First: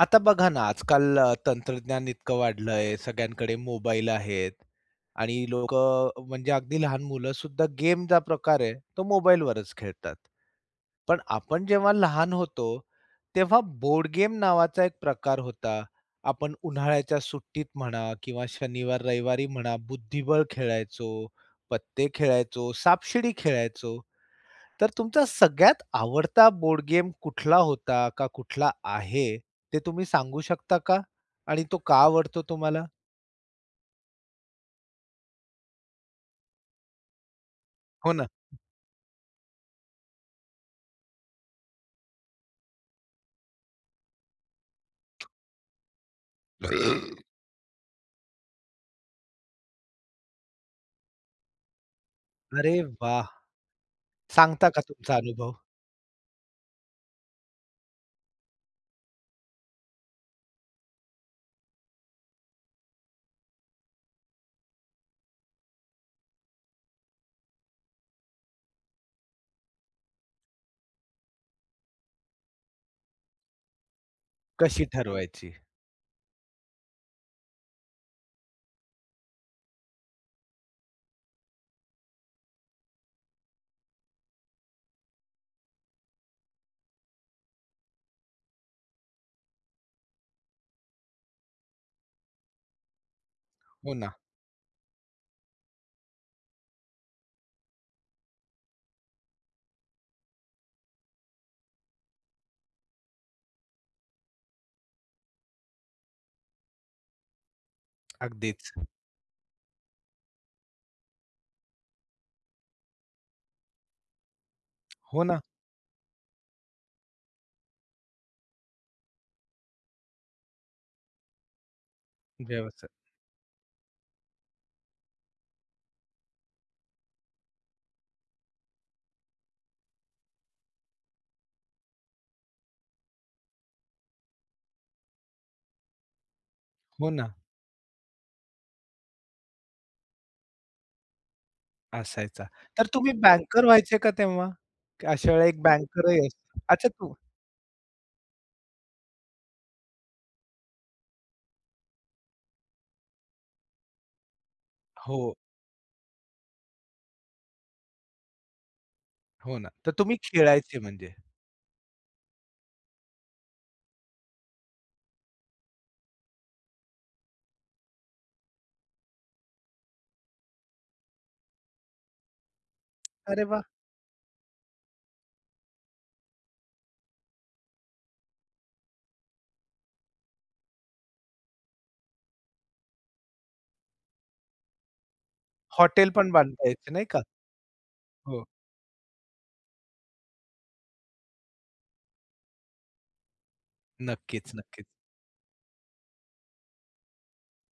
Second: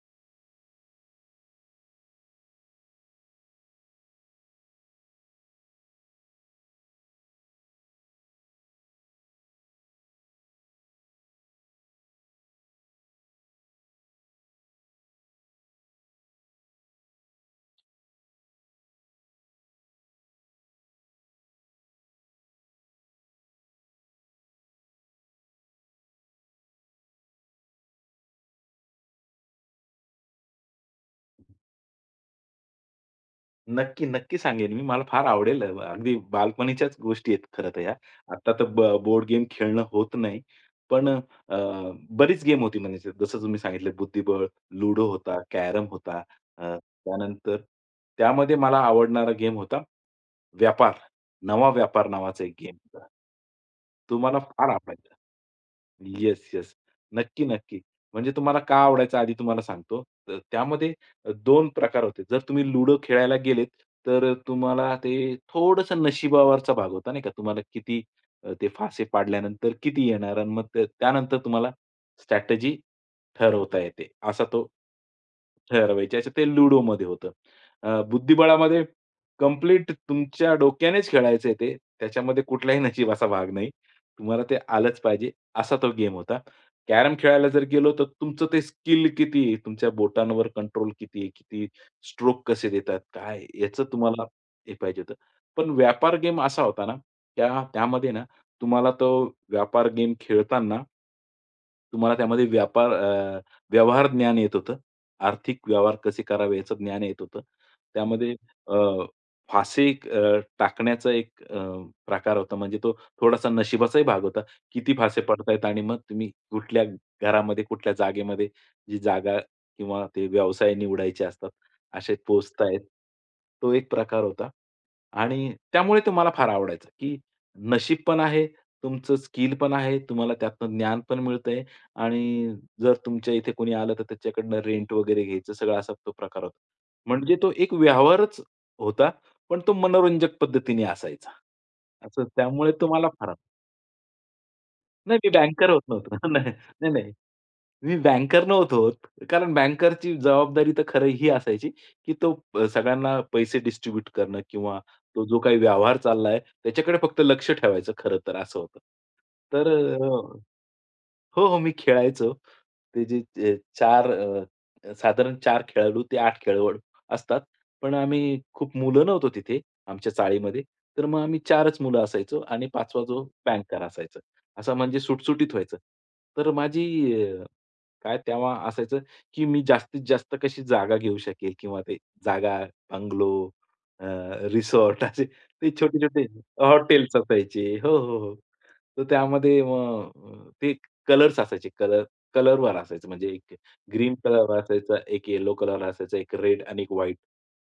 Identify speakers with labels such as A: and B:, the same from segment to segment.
A: आता बघा ना, आजकाल तंत्रज्ञान इतकं वाढलंय, सगळ्यांकडे मोबाईल आहेत आणि लोकं म्हणजे अगदी लहान मुलंसुद्धा गेमचा प्रकार आहे, तो मोबाईलवरच खेळतात. पण आपण जेव्हा लहान होतो, तेव्हा बोर्ड गेम नावाचा एक प्रकार होता. आपण उन्हाळ्याच्या सुट्टीत म्हणा किंवा शनिवार-रविवारी म्हणा, बुद्धिबळ खेळायचो, पत्ते खेळायचो, सापशिडी खेळायचो. तर तुमचा सगळ्यात आवडता बोर्ड गेम कुठला होता का कुठला आहे? ते तुम्ही सांगू शकता का? आणि तो का आवडतो तुम्हाला?
B: नक्की, नक्की सांगेन मी. मला फार आवडेल. अगदी बालपणीच्याच गोष्टी आहेत खरं तर ह्या.
A: हो ना.
B: आता तर बोर्ड गेम खेळणं होत नाही. पण बरीच गेम होती म्हणजे जसं तुम्ही सांगितलं बुद्धिबळ, लुडो होता, कॅरम होता. त्यानंतर त्यामध्ये मला आवडणारा गेम होता व्यापार. नवा व्यापार नावाचा एक गेम
A: अरे
B: होता.
A: वाह!
B: तो मला
A: सांगता
B: फार
A: का
B: आवडायचा.
A: तुमचा अनुभव?
B: Yes, yes. नक्की, नक्की. म्हणजे तुम्हाला का आवडायचा आधी तुम्हाला सांगतो. तर त्यामध्ये दोन 2 प्रकार होते. जर तुम्ही लुडो खेळायला गेलेत, तर तुम्हाला ते थोडंसं नशिबावरचा भाग होता नाही का? तुम्हाला किती ते फासे पाडल्यानंतर किती येणार आणि मग त्यानंतर तुम्हाला स्ट्रॅटेजी ठरवता येते. असा तो
A: कशी ठरवायची?
B: ठरवायची. असं ते लुडोमध्ये होतं. बुद्धिबळामध्ये कंप्लीट तुमच्या डोक्यानेच खेळायचं आहे ते. त्याच्यामध्ये कुठलाही नशिबाचा भाग नाही. तुम्हाला ते आलंच पाहिजे, असा तो गेम होता. कॅरम खेळायला जर गेलो, तर तुमचं ते स्किल किती आहे, तुमच्या बोटांवर कंट्रोल किती आहे, किती स्ट्रोक कसे देतात, काय याचं
A: हो ना,
B: तुम्हाला हे पाहिजे होतं. पण व्यापार गेम असा होता ना, त्यामध्ये ना तुम्हाला तो व्यापार गेम खेळताना तुम्हाला त्यामध्ये व्यापार व्यवहार ज्ञान येत होतं. आर्थिक व्यवहार कसे करावे याचं ज्ञान येत होतं. त्यामध्ये
A: अगदीच.
B: अ, फासे टाकण्याचा एक प्रकार होता म्हणजे तो थोडासा नशिबाचाही भाग होता. किती फासे
A: हो ना,
B: पडतायत आणि मग तुम्ही कुठल्या घरामध्ये, कुठल्या जागेमध्ये जी जागा किंवा ते व्यवसाय निवडायचे असतात, असे पोहोचतायत.
A: व्यवसाय.
B: तो एक प्रकार होता आणि त्यामुळे तो मला फार आवडायचा, की नशीब पण आहे, तुमचं स्किल पण आहे, तुम्हाला त्यातनं ज्ञान पण मिळतंय आणि जर तुमच्या इथे कोणी आलं, तर त्याच्याकडनं रेंट वगैरे घ्यायचं, सगळा असा तो प्रकार होता.
A: हो ना,
B: म्हणजे तो एक व्यवहारच होता, पण तो मनोरंजक पद्धतीने असायचा. असं
A: असायचा.
B: त्यामुळे
A: तर
B: तो मला
A: तुम्ही
B: फार
A: बँकर व्हायचे का तेव्हा? की
B: नाही, मी
A: अशा वेळेला एक
B: बँकर होत नव्हतो.
A: बँकरही
B: नाही,
A: असतो. अच्छा
B: नाही,
A: तू
B: मी बँकर नव्हतो होत. कारण बँकरची जबाबदारी तर खरं ही असायची, की तो सगळ्यांना पैसे डिस्ट्रिब्यूट करणं किंवा तो
A: हो,
B: जो काही व्यवहार चाललाय त्याच्याकडे फक्त लक्ष ठेवायचं खरं तर असं होतं.
A: हो
B: तर
A: ना. तर तुम्ही
B: अ,
A: खेळायचे म्हणजे.
B: हो, हो. मी खेळायचो. ते जे 4 साधारण 4 खेळाडू ते 8 खेळाडू असतात. पण आम्ही खूप मुलं नव्हतो तिथे आमच्या चाळीमध्ये. तर मग आम्ही 4च मुलं असायचो आणि 5वा जो
A: अरे वाह!
B: बँकर असायचा. असं म्हणजे सुटसुटीत व्हायचं. तर माझी काय तेव्हा असायचं, की मी जास्तीत जास्त कशी जागा घेऊ शकेल किंवा ते जागा, बंगलो, अ, रिसॉर्ट असे ते
A: हॉटेल
B: छोटे-छोटे
A: पण बांधता यायचे नाही
B: हॉटेल्स
A: का?
B: असायचे. हो, हो, हो.
A: हो,
B: तर त्यामध्ये मग ते कलर्स असायचे. कलरवर असायचं म्हणजे एक ग्रीन
A: नक्कीच,
B: कलर
A: नक्कीच.
B: असायचा, एक येलो कलर असायचा, एक रेड आणि एक व्हाईट.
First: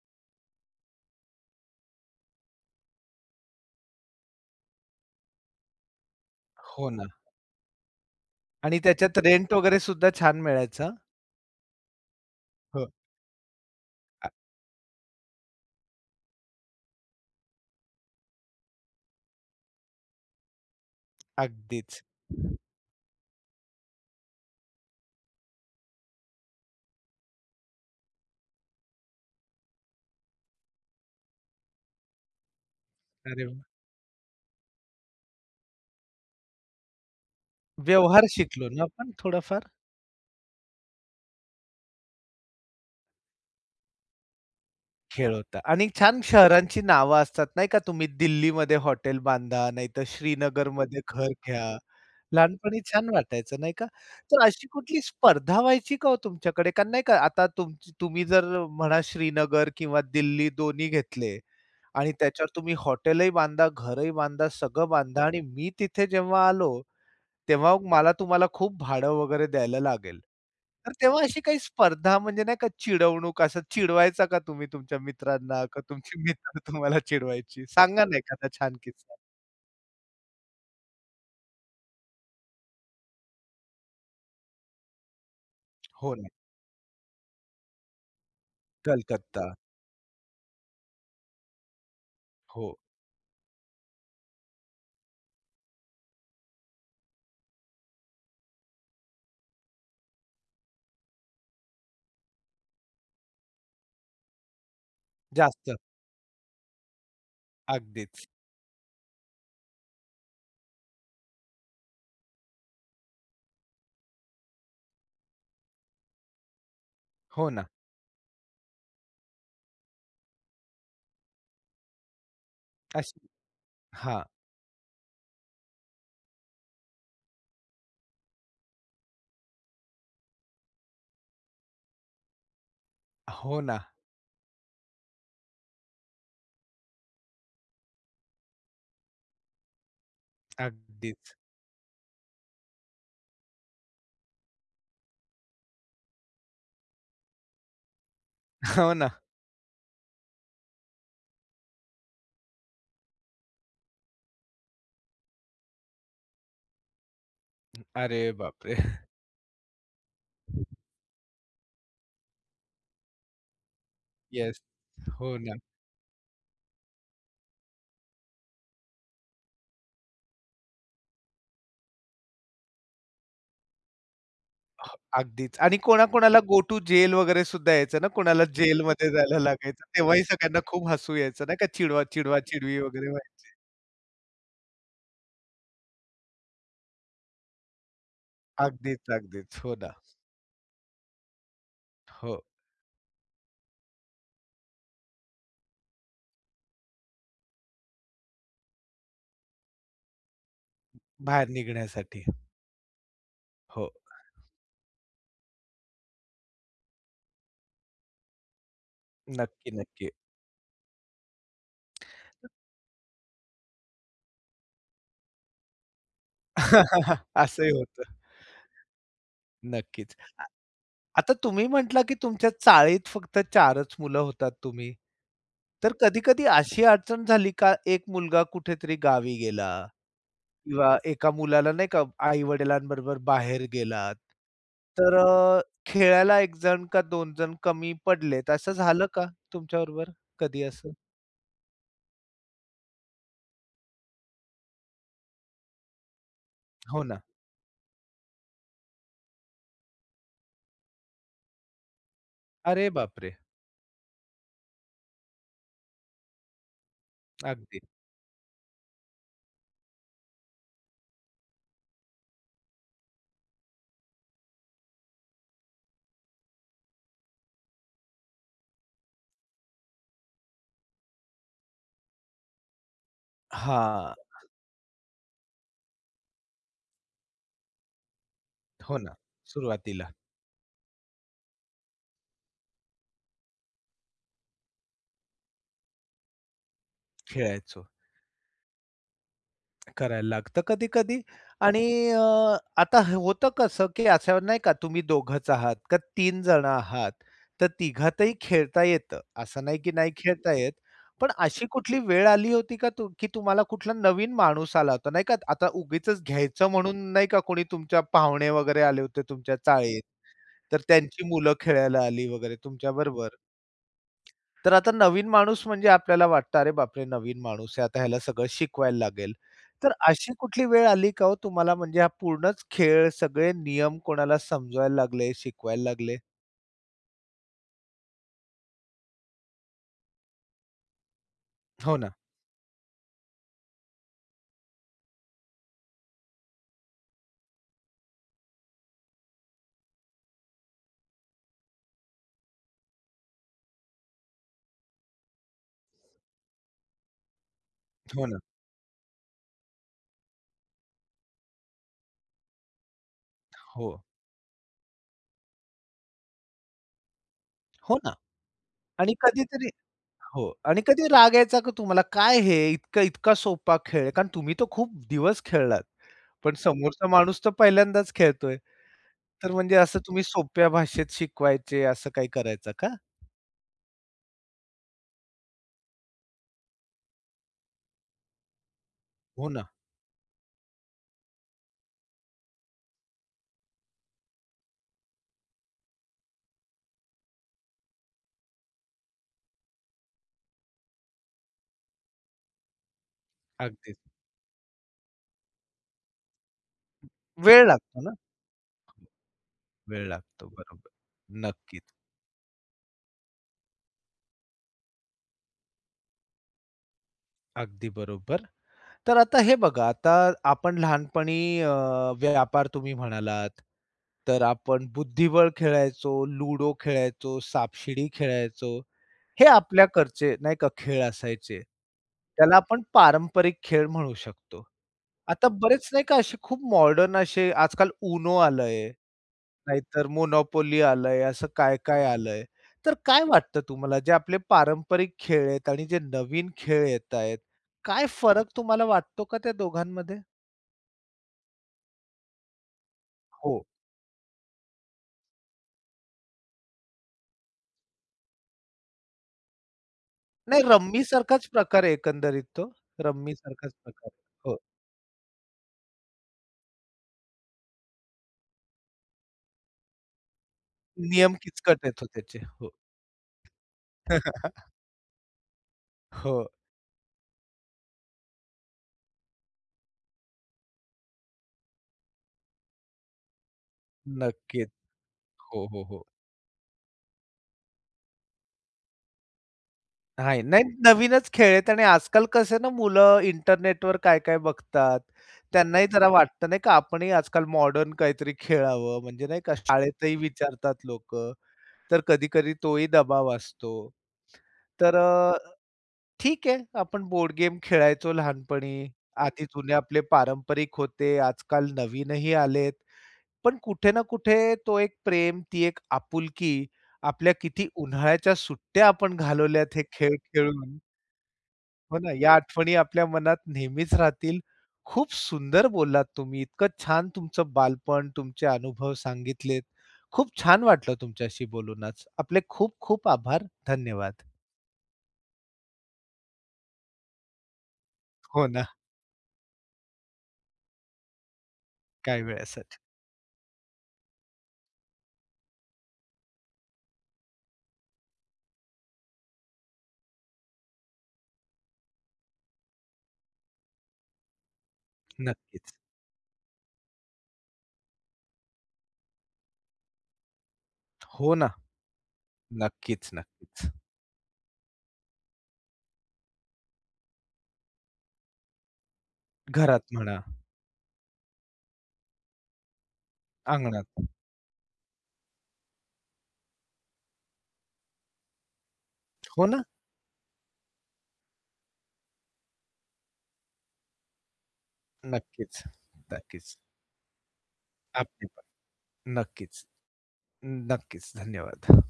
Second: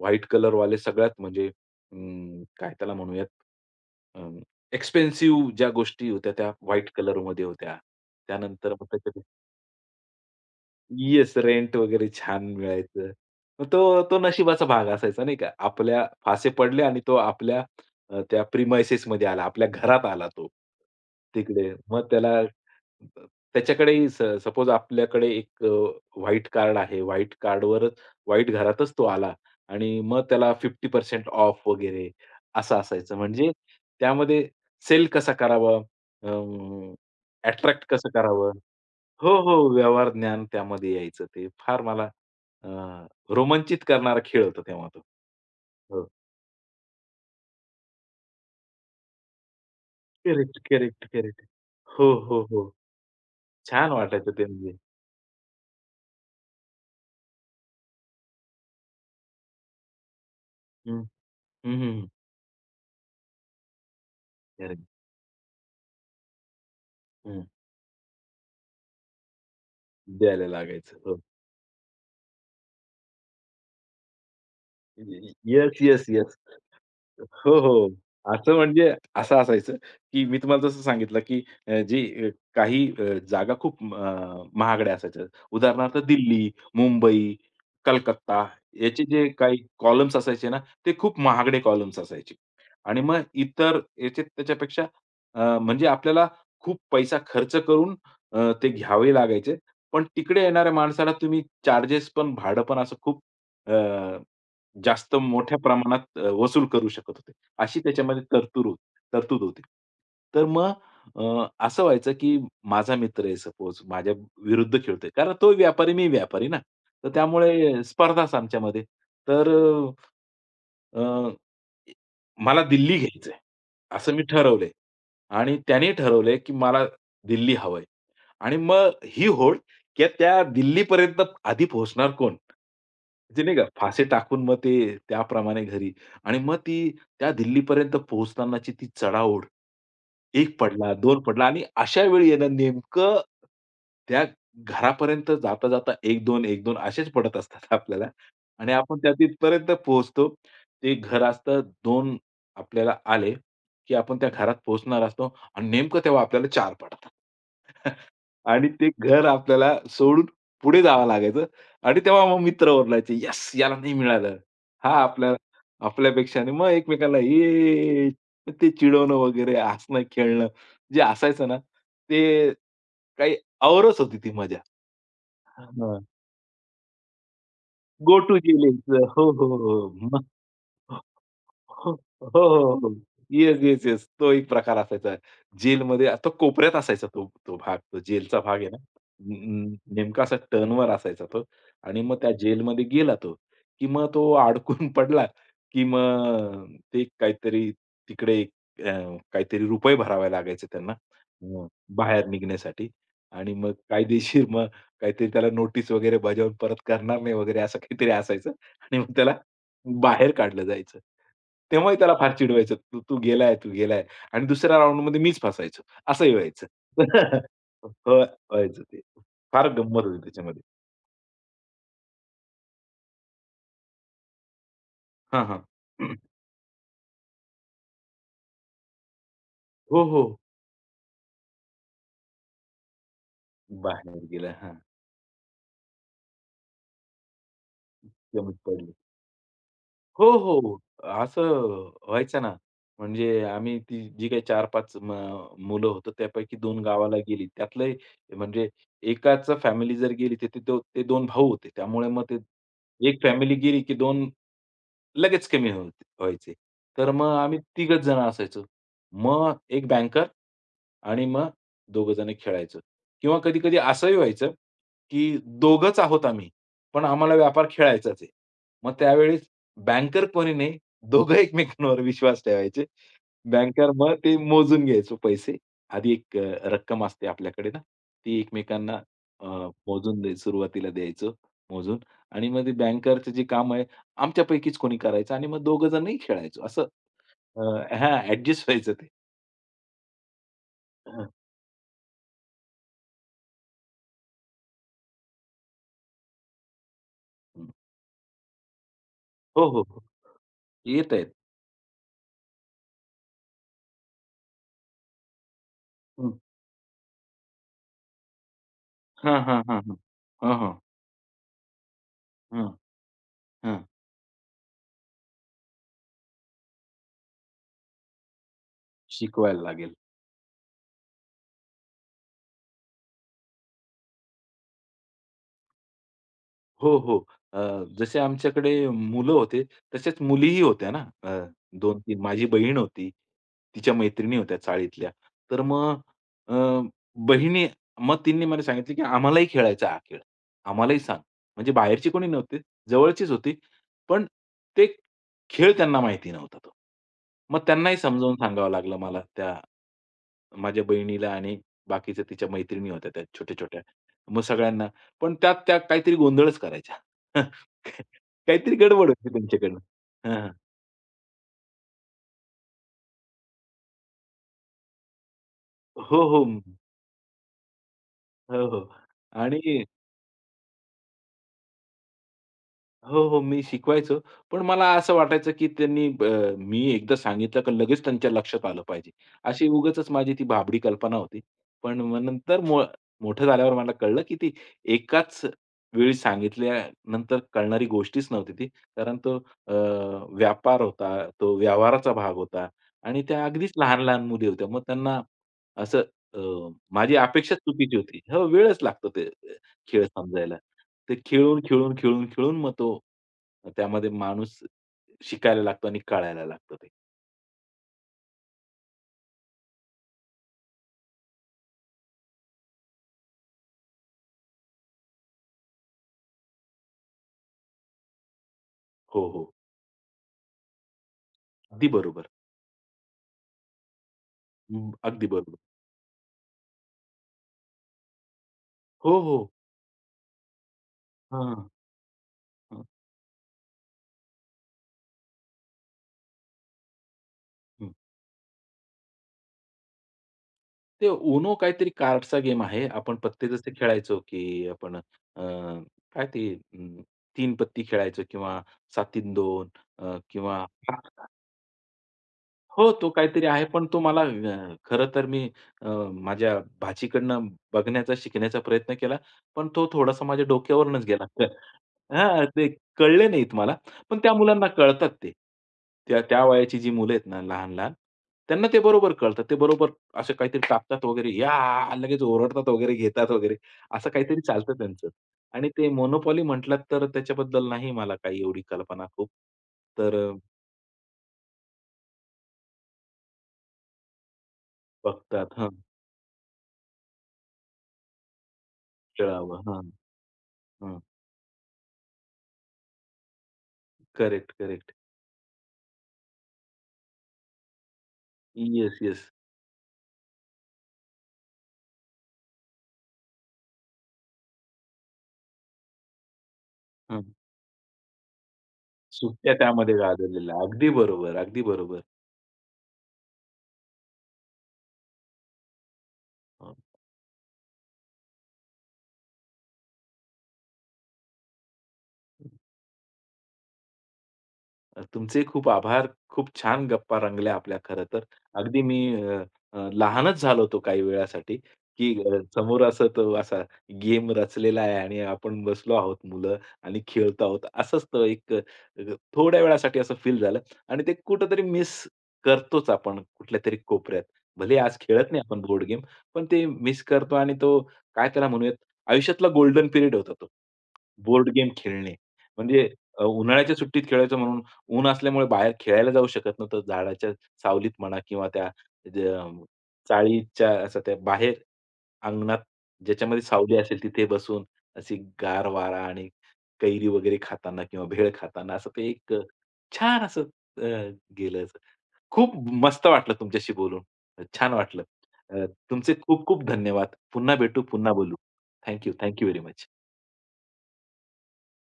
B: व्हाईट कलरवाले सगळ्यात म्हणजे काय त्याला म्हणूयात एक्सपेन्सिव्ह ज्या गोष्टी होत्या त्या
A: हो
B: व्हाईट
A: ना.
B: कलरमध्ये होत्या. त्यानंतर
A: आणि
B: मग
A: त्याच्यात
B: त्याच्यात
A: रेंट वगैरे सुद्धा छान मिळायचं.
B: येस, रेंट वगैरे छान
A: हो.
B: मिळायचं. मग तो तो
A: अ
B: नशिबाचा भाग असायचा नाही का. आपल्या फासे पडले आणि तो आपल्या त्या प्रिमाइसेसमध्ये आला. आपल्या घरात आला तो. तिकडे
A: अगदीच.
B: मग त्याला त्याच्याकडेही सपोज आपल्याकडे एक व्हाईट कार्ड आहे. व्हाईट कार्डवरच व्हाईट घरातच तो आला आणि मग त्याला 50% ऑफ वगैरे असं असायचं.
A: अरे
B: म्हणजे
A: वाह!
B: त्यामध्ये सेल कसा करावा? अट्रॅक्ट कसं
A: व्यवहार
B: करावं?
A: शिकलो ना आपण
B: हो, हो.
A: थोडाफार?
B: व्यवहार ज्ञान त्यामध्ये यायचं ते. फार मला अ, रोमांचित करणारा खेळ होता तेव्हा तो.
A: खेळ होता आणि
B: हो.
A: छान शहरांची नावं असतात नाही का, तुम्ही दिल्लीमध्ये हॉटेल बांधा, नाहीतर
B: करेक्ट,
A: श्रीनगरमध्ये
B: करेक्ट,
A: घर
B: करेक्ट.
A: घ्या.
B: हो, हो, हो.
A: लहानपणी छान वाटायचं नाही का?
B: छान वाटायचं
A: तर
B: ते
A: अशी
B: म्हणजे.
A: कुठली स्पर्धा व्हायची का हो तुमच्याकडे? कारण नाही का आता तुमची तुम्ही जर म्हणा श्रीनगर किंवा दिल्ली दोन्ही
B: हं.
A: घेतले
B: हं, हं, हं.
A: आणि त्याच्यावर तुम्ही हॉटेलही बांधा, घरही बांधा,
B: करेक्ट.
A: सगळं बांधा आणि मी तिथे जेव्हा आलो तेव्हा मला तुम्हाला खूप भाडं वगैरे द्यायला लागेल.
B: द्यायला
A: तर
B: लागायचं. हो.
A: तेव्हा अशी काही स्पर्धा म्हणजे नाही का चिडवणूक असं चिडवायचा का तुम्ही तुमच्या मित्रांना
B: येस,
A: का
B: येस,
A: तुमची
B: येस.
A: मित्र तुम्हाला
B: हो,
A: चिडवायची?
B: हो.
A: सांगा ना एखादा
B: असं
A: छान
B: म्हणजे
A: किस्सा?
B: असं असायचं, की मी तुम्हाला जसं सांगितलं, की अ, जी अ, काही जागा खूप महागड्या असायच्या. उदाहरणार्थ
A: हो ना.
B: दिल्ली, मुंबई, कलकत्ता याचे जे
A: कलकत्ता.
B: काही कॉलम्स असायचे ना, ते खूप महागडे कॉलम्स असायचे.
A: हो.
B: आणि मग इतर याचे त्याच्यापेक्षा म्हणजे आपल्याला खूप पैसा खर्च करून ते घ्यावे लागायचे. पण तिकडे येणाऱ्या माणसाला तुम्ही चार्जेस पण, भाडं पण असं खूप जास्त मोठ्या
A: जास्त.
B: प्रमाणात वसूल करू शकत होते. अशी त्याच्यामध्ये
A: अगदीच.
B: तरतूर हो तरतूद होती. तर मग असं व्हायचं, की माझा मित्र आहे सपोज माझ्या विरुद्ध खेळतोय. कारण तो व्यापारी, मी व्यापारी ना. तर
A: हो ना.
B: त्यामुळे स्पर्धाच आमच्यामध्ये. तर अ, अ, मला दिल्ली
A: अशी
B: घ्यायचंय, असं मी
A: हां.
B: ठरवलंय आणि त्याने ठरवलंय, की मला दिल्ली हवंय आणि मग ही होड, की त्या दिल्लीपर्यंत आधी पोहोचणार कोण? म्हणजे नाही
A: हो
B: का
A: ना.
B: फासे टाकून मग ते त्याप्रमाणे घरी आणि मग ती त्या दिल्लीपर्यंत पोहोचतानाची ती चढाओढ. 1 पडला, 2
A: अगदीच.
B: पडला आणि अशा वेळी आहे ना नेमकं त्या घरापर्यंत जाता-जाता 1-2, 1-2 असेच पडत असतात आपल्याला आणि
A: हो
B: आपण
A: ना.
B: त्या तिथपर्यंत पोहोचतो. ते घर असतं 2 आपल्याला आले, की आपण त्या घरात पोहोचणार असतो आणि नेमकं तेव्हा आपल्याला 4 पडतात.
A: अरे
B: आणि
A: बापरे!
B: ते घर आपल्याला सोडून पुढे जावं लागायचं आणि तेव्हा मग मित्र ओरडायचे, "येस! याला नाही मिळालं."
A: येस.
B: हा
A: हो
B: आपल्या
A: ना.
B: आपल्यापेक्षा आणि मग एकमेकाला "ये!" ते चिडवणं वगैरे, हसणं, खेळणं जे असायचं ना, ते काही औरच होती ती मजा.
A: अगदीच आणि कोणाकोणाला गो टू जेल वगैरे सुद्धा यायचं ना,
B: गो टू
A: कोणाला
B: जेलीचं.
A: जेलमध्ये
B: हो,
A: जायला
B: हो,
A: लागायचं.
B: हो.
A: तेव्हाही
B: मग
A: सगळ्यांना खूप हसू यायचं नाही का,
B: हो,
A: चिडवा,
B: हो, हो,
A: चिडवा-चिडवी
B: हो.
A: वगैरे व्हाय
B: येस, येस, येस. तो एक प्रकार असायचा. जेलमध्ये आता कोपऱ्यात असायचा तो तो भाग, तो जेलचा भाग आहे ना,
A: अगदीच,
B: न
A: अगदीच.
B: न
A: हो ना.
B: नेमका असा टर्नवर असायचा तो आणि मग त्या
A: हो.
B: जेलमध्ये गेला तो, की मग तो अडकून पडला, की मग ते काहीतरी तिकडे काहीतरी रुपये भरावे लागायचे त्यांना
A: बाहेर
B: अ,
A: निघण्यासाठी.
B: बाहेर निघण्यासाठी आणि मग
A: हो.
B: कायदेशीर मग काहीतरी त्याला नोटीस वगैरे बजावून परत करणार नाही वगैरे असं काहीतरी असायचं आणि मग त्याला
A: नक्की, नक्की.
B: बाहेर काढलं जायचं. तेव्हाही त्याला फार चिडवायचं, "तू तू गेलाय, तू गेलाय" आणि दुसऱ्या राउंडमध्ये मीच फसायचो असंही व्हायचं.
A: असंही होतं.
B: हो, व्हायचं ते. फार गंमत
A: नक्कीच.
B: होती
A: आ
B: त्याच्यामध्ये.
A: आता तुम्ही म्हटला, की तुमच्या चाळीत फक्त 4च मुलं होतात तुम्ही.
B: हां, हां.
A: तर कधी-कधी अशी अडचण झाली का, एक मुलगा कुठेतरी गावी गेला
B: हो, हो.
A: किंवा एका मुलाला नाही का आई-वडिलांबरोबर बाहेर गेलात.
B: बाहेर गेला. हां.
A: तर खेळायला 1 जण का दोन जण कमी पडलेत.
B: कमी
A: असं
B: पडले.
A: झालं का तुमच्याबरोबर
B: हो,
A: कधी
B: हो.
A: असं?
B: असं व्हायचं ना. म्हणजे आम्ही ती जी काही 4-5 मुलं होतो, त्यापैकी 2
A: हो
B: गावाला
A: ना.
B: गेली. त्यातले म्हणजे एकाच फॅमिली जर गेली, तर ते ते 2 भाऊ होते. त्यामुळे मग ते
A: अरे
B: एक
A: बापरे!
B: फॅमिली गेली, की 2 लगेच कमी होत व्हायचे. तर मग आम्ही
A: अगदी.
B: तिघच जण असायचो. मग एक बँकर आणि मग दोघं जण खेळायचो किंवा कधी-कधी असंही व्हायचं, की दोघंच आहोत आम्ही, पण आम्हाला व्यापार खेळायचाच आहे. मग त्यावेळेस बँकर कोणी नाही, दोघं एकमेकांवर विश्वास ठेवायचे. बँकर मग
A: हां.
B: ते मोजून घ्यायचो पैसे. आधी एक रक्कम असते आपल्याकडे ना, ती एकमेकांना
A: हो ना.
B: अ,
A: सुरुवातीला
B: मोजून द्या सुरुवातीला द्यायचो मोजून आणि मग ते बँकरचं जे काम आहे आमच्यापैकीच कोणी करायचं आणि मग दोघं जणही खेळायचो. असं अ,
A: खेळायचो.
B: हां, ॲडजस्ट व्हायचं ते.
A: करायला लागतं
B: हं,
A: कधी-कधी
B: हं.
A: आणि हो. आता हे होतं कसं, की असं नाही का तुम्ही दोघंच आहात का 3 जण आहात, तर तिघातही खेळता येतं. असं
B: हो,
A: नाही
B: हो,
A: की
B: हो.
A: नाही खेळता येत.
B: येत
A: पण
B: आहेत.
A: अशी कुठली वेळ आली होती का तु की तुम्हाला कुठला नवीन माणूस आला होता नाही का आता उगीचच
B: हं.
A: घ्यायचं म्हणून नाही का कोणी तुमच्या पाहुणे वगैरे आले होते
B: हां,
A: तुमच्या
B: हां, हां, हां.
A: चाळीत,
B: हां, हां.
A: तर त्यांची मुलं खेळायला आली वगैरे
B: हां,
A: तुमच्याबरोबर?
B: हां.
A: तर आता नवीन माणूस म्हणजे आपल्याला वाटतं, "अरे बापरे! नवीन माणूस आहे, आता ह्याला सगळं शिकवायला लागेल."
B: शिकवायला
A: तर
B: लागेल.
A: अशी कुठली वेळ आली का हो तुम्हाला म्हणजे हा पूर्णच खेळ, सगळे नियम कोणाला समजवायला लागले, शिकवायला लागले?
B: हो, हो. जसे आमच्याकडे मुलं होते, तसेच मुलीही होत्या ना.
A: हो ना,
B: 2-3 माझी बहीण होती. तिच्या मैत्रिणी होत्या चाळीतल्या. तर मग अ, बहिणी मग तिने मला सांगितलं, की "आम्हालाही खेळायचा हा खेळ. आम्हालाही सांग." म्हणजे बाहेरची कोणी नव्हती, जवळचीच होती. पण ते खेळ त्यांना माहिती नव्हता तो. मग त्यांनाही
A: हो
B: समजावून
A: ना.
B: सांगावं लागलं मला त्या माझ्या बहिणीला आणि बाकीच्या तिच्या मैत्रिणी होत्या त्या छोट्या-छोट्या.
A: हो,
B: मग सगळ्यांना पण त्यात त्या काहीतरी गोंधळच करायच्या.
A: हो ना.
B: काहीतरी गडबड
A: आणि
B: होती
A: कधीतरी
B: त्यांच्याकडनं.
A: हो
B: हां,
A: आणि कधी राग यायचा का तुम्हाला? काय हे इतका इतका सोपा खेळ आहे? कारण तुम्ही तो खूप दिवस खेळलात,
B: हो, हो.
A: पण समोरचा माणूस तर पहिल्यांदाच खेळतोय.
B: हो, हो.
A: तर म्हणजे
B: आणि
A: असं तुम्ही सोप्या भाषेत शिकवायचे, असं काही करायचं का?
B: हो, हो. मी शिकवायचो. पण मला असं वाटायचं, की त्यांनी मी एकदा सांगितलं का लगेच त्यांच्या लक्षात आलं पाहिजे.
A: हो ना,
B: अशी उगाचच माझी ती भाबडी कल्पना होती. पण मग नंतर मोठं झाल्यावर मला कळलं, की ती एकाच वेळी सांगितल्यानंतर कळणारी गोष्टीच नव्हती ती. कारण तो अ, व्यापार होता, तो व्यवहाराचा भाग होता आणि त्या अगदीच
A: अगदीच.
B: लहान-लहान मुली होत्या. मग त्यांना असं अ, माझी अपेक्षाच
A: वेळ
B: चुकीची
A: लागतो ना.
B: होती. हो, वेळच लागतो ते खेळ
A: वेळ लागतो.
B: समजायला.
A: बरोबर.
B: ते खेळून,
A: नक्कीच.
B: खेळून, खेळून, खेळून मग तो त्यामध्ये माणूस शिकायला लागतो आणि कळायला लागतं ते.
A: अगदी बरोबर. तर आता हे बघा, आता आपण लहानपणी व्यापार तुम्ही म्हणालात, तर आपण बुद्धिबळ खेळायचो, लुडो खेळायचो, सापशिडी खेळायचो.
B: हो, हो.
A: हे आपल्याकडचे नाही का खेळ असायचे.
B: अगदी बरोबर.
A: त्याला आपण पारंपरिक खेळ म्हणू शकतो.
B: हं, अगदी
A: आता
B: बरोबर.
A: बरेच नाही का असे खूप मॉडर्न असे आजकाल UNO आलंय
B: हो, हो.
A: नाहीतर मोनोपोली आलंय, असं
B: हां,
A: काय-काय आलंय.
B: हां.
A: तर काय वाटतं तुम्हाला जे आपले पारंपरिक खेळ आहेत आणि जे नवीन खेळ येत आहेत,
B: हं.
A: काय फरक तुम्हाला वाटतो का त्या दोघांमध्ये?
B: ते UNO काहीतरी कार्डचा गेम आहे. आपण पत्ते
A: हो.
B: जसे खेळायचो, की आपण अ, काय ते 3 पत्ती खेळायचो किंवा 7-3-2
A: नाही
B: किंवा
A: रम्मीसारखाच प्रकार आहे एकंदरीत तो.
B: हो, तो काहीतरी आहे,
A: रम्मीसारखाच
B: पण तो
A: प्रकार
B: मला
A: आहे. हो.
B: खरं तर मी अ, माझ्या भाचीकडनं बघण्याचा, शिकण्याचा प्रयत्न केला, पण तो थोडासा माझ्या डोक्यावरूनच गेला.
A: नियम किचकट आहेत हो त्याचे.
B: हां, ते
A: हो.
B: कळले नाहीत मला, पण त्या मुलांना कळतात ते. त्या
A: हो.
B: त्या वयाची जी मुलं आहेत ना लहान-लहान, त्यांना ते बरोबर कळतात. ते बरोबर असं काहीतरी टाकतात वगैरे, "या!" लगेच ओरडतात वगैरे, घेतात वगैरे, असं काहीतरी
A: नक्कीच.
B: चालतं त्यांचं.
A: हो,
B: आणि
A: हो,
B: ते
A: हो.
B: मोनोपॉली म्हटलात तर त्याच्याबद्दल नाही मला काही एवढी कल्पना खूप. तर
A: आहे. नाही नवीनच खेळ आहेत आणि आजकाल कसं आहे ना मुलं इंटरनेटवर काय-काय बघतात.
B: बघतात. हं,
A: त्यांनाही जरा वाटतं नाही का आपणही आजकाल मॉडर्न काहीतरी खेळावं म्हणजे नाही का
B: खेळावं. हां.
A: शाळेतही विचारतात
B: हं.
A: लोक तर कधी-कधी तोही दबाव असतो.
B: Correct, correct.
A: तर ठीक आहे आपण बोर्ड गेम खेळायचो लहानपणी.
B: Yes, yes.
A: आधी जुने आपले पारंपरिक होते, आजकाल नवीनही आलेत. पण कुठे ना कुठे तो एक प्रेम, ती एक आपुलकी,
B: हं.
A: आपल्या किती उन्हाळ्याच्या सुट्ट्या आपण
B: सुट्ट्या
A: घालवल्यात हे
B: त्यामध्ये
A: खेळ
B: गाजवलेल्या.
A: खेळून.
B: अगदी बरोबर, अगदी
A: हो
B: बरोबर.
A: ना, या आठवणी आपल्या मनात नेहमीच राहतील. खूप सुंदर बोललात तुम्ही. इतकं छान तुमचं बालपण, तुमचे अनुभव सांगितलेत. खूप छान वाटलं तुमच्याशी बोलून आपले खूप खूप आभार. धन्यवाद.
B: तुमचे खूप आभार. खूप छान गप्पा रंगल्या आपल्या खरं तर.
A: हो ना,
B: अगदी मी अ, अ, लहानच झालो होतो काही वेळासाठी, की
A: काही वेळासाठी.
B: समोर असं तो असा गेम रचलेला आहे आणि आपण बसलो आहोत मुलं आणि खेळतो आहोत. असंच तो एक थोड्या वेळासाठी असं फील झालं आणि ते कुठेतरी मिस करतोच आपण कुठल्यातरी कोपऱ्यात. भले आज खेळत नाही आपण
A: नक्कीच.
B: बोर्ड गेम, पण ते मिस करतो आणि तो काय त्याला म्हणूयात, आयुष्यातला गोल्डन पिरियड होता तो.
A: हो
B: बोर्ड
A: ना.
B: गेम खेळणे. म्हणजे
A: नक्कीच, नक्कीच.
B: उन्हाळ्याच्या सुट्टीत खेळायचो म्हणून ऊन असल्यामुळे बाहेर खेळायला जाऊ शकत नव्हतं. झाडाच्या सावलीत म्हणा किंवा त्या ज्या
A: घरात म्हणा,
B: चाळीच्या असं त्या बाहेर अंगणात ज्याच्यामध्ये सावली असेल
A: अंगणात.
B: तिथे बसून अशी गार वारा आणि कैरी वगैरे खाताना किंवा भेळ खाताना असं ते एक
A: हो ना,
B: छान असं अ, गेलं असं. खूप मस्त वाटलं तुमच्याशी बोलून. छान वाटलं.
A: नक्कीच,
B: अ, तुमचे खूप
A: नक्कीच.
B: खूप धन्यवाद. पुन्हा भेटू, पुन्हा
A: आपले
B: बोलू. Thank you. व्हेरी
A: नक्कीच.
B: मच.
A: नक्कीच. धन्यवाद.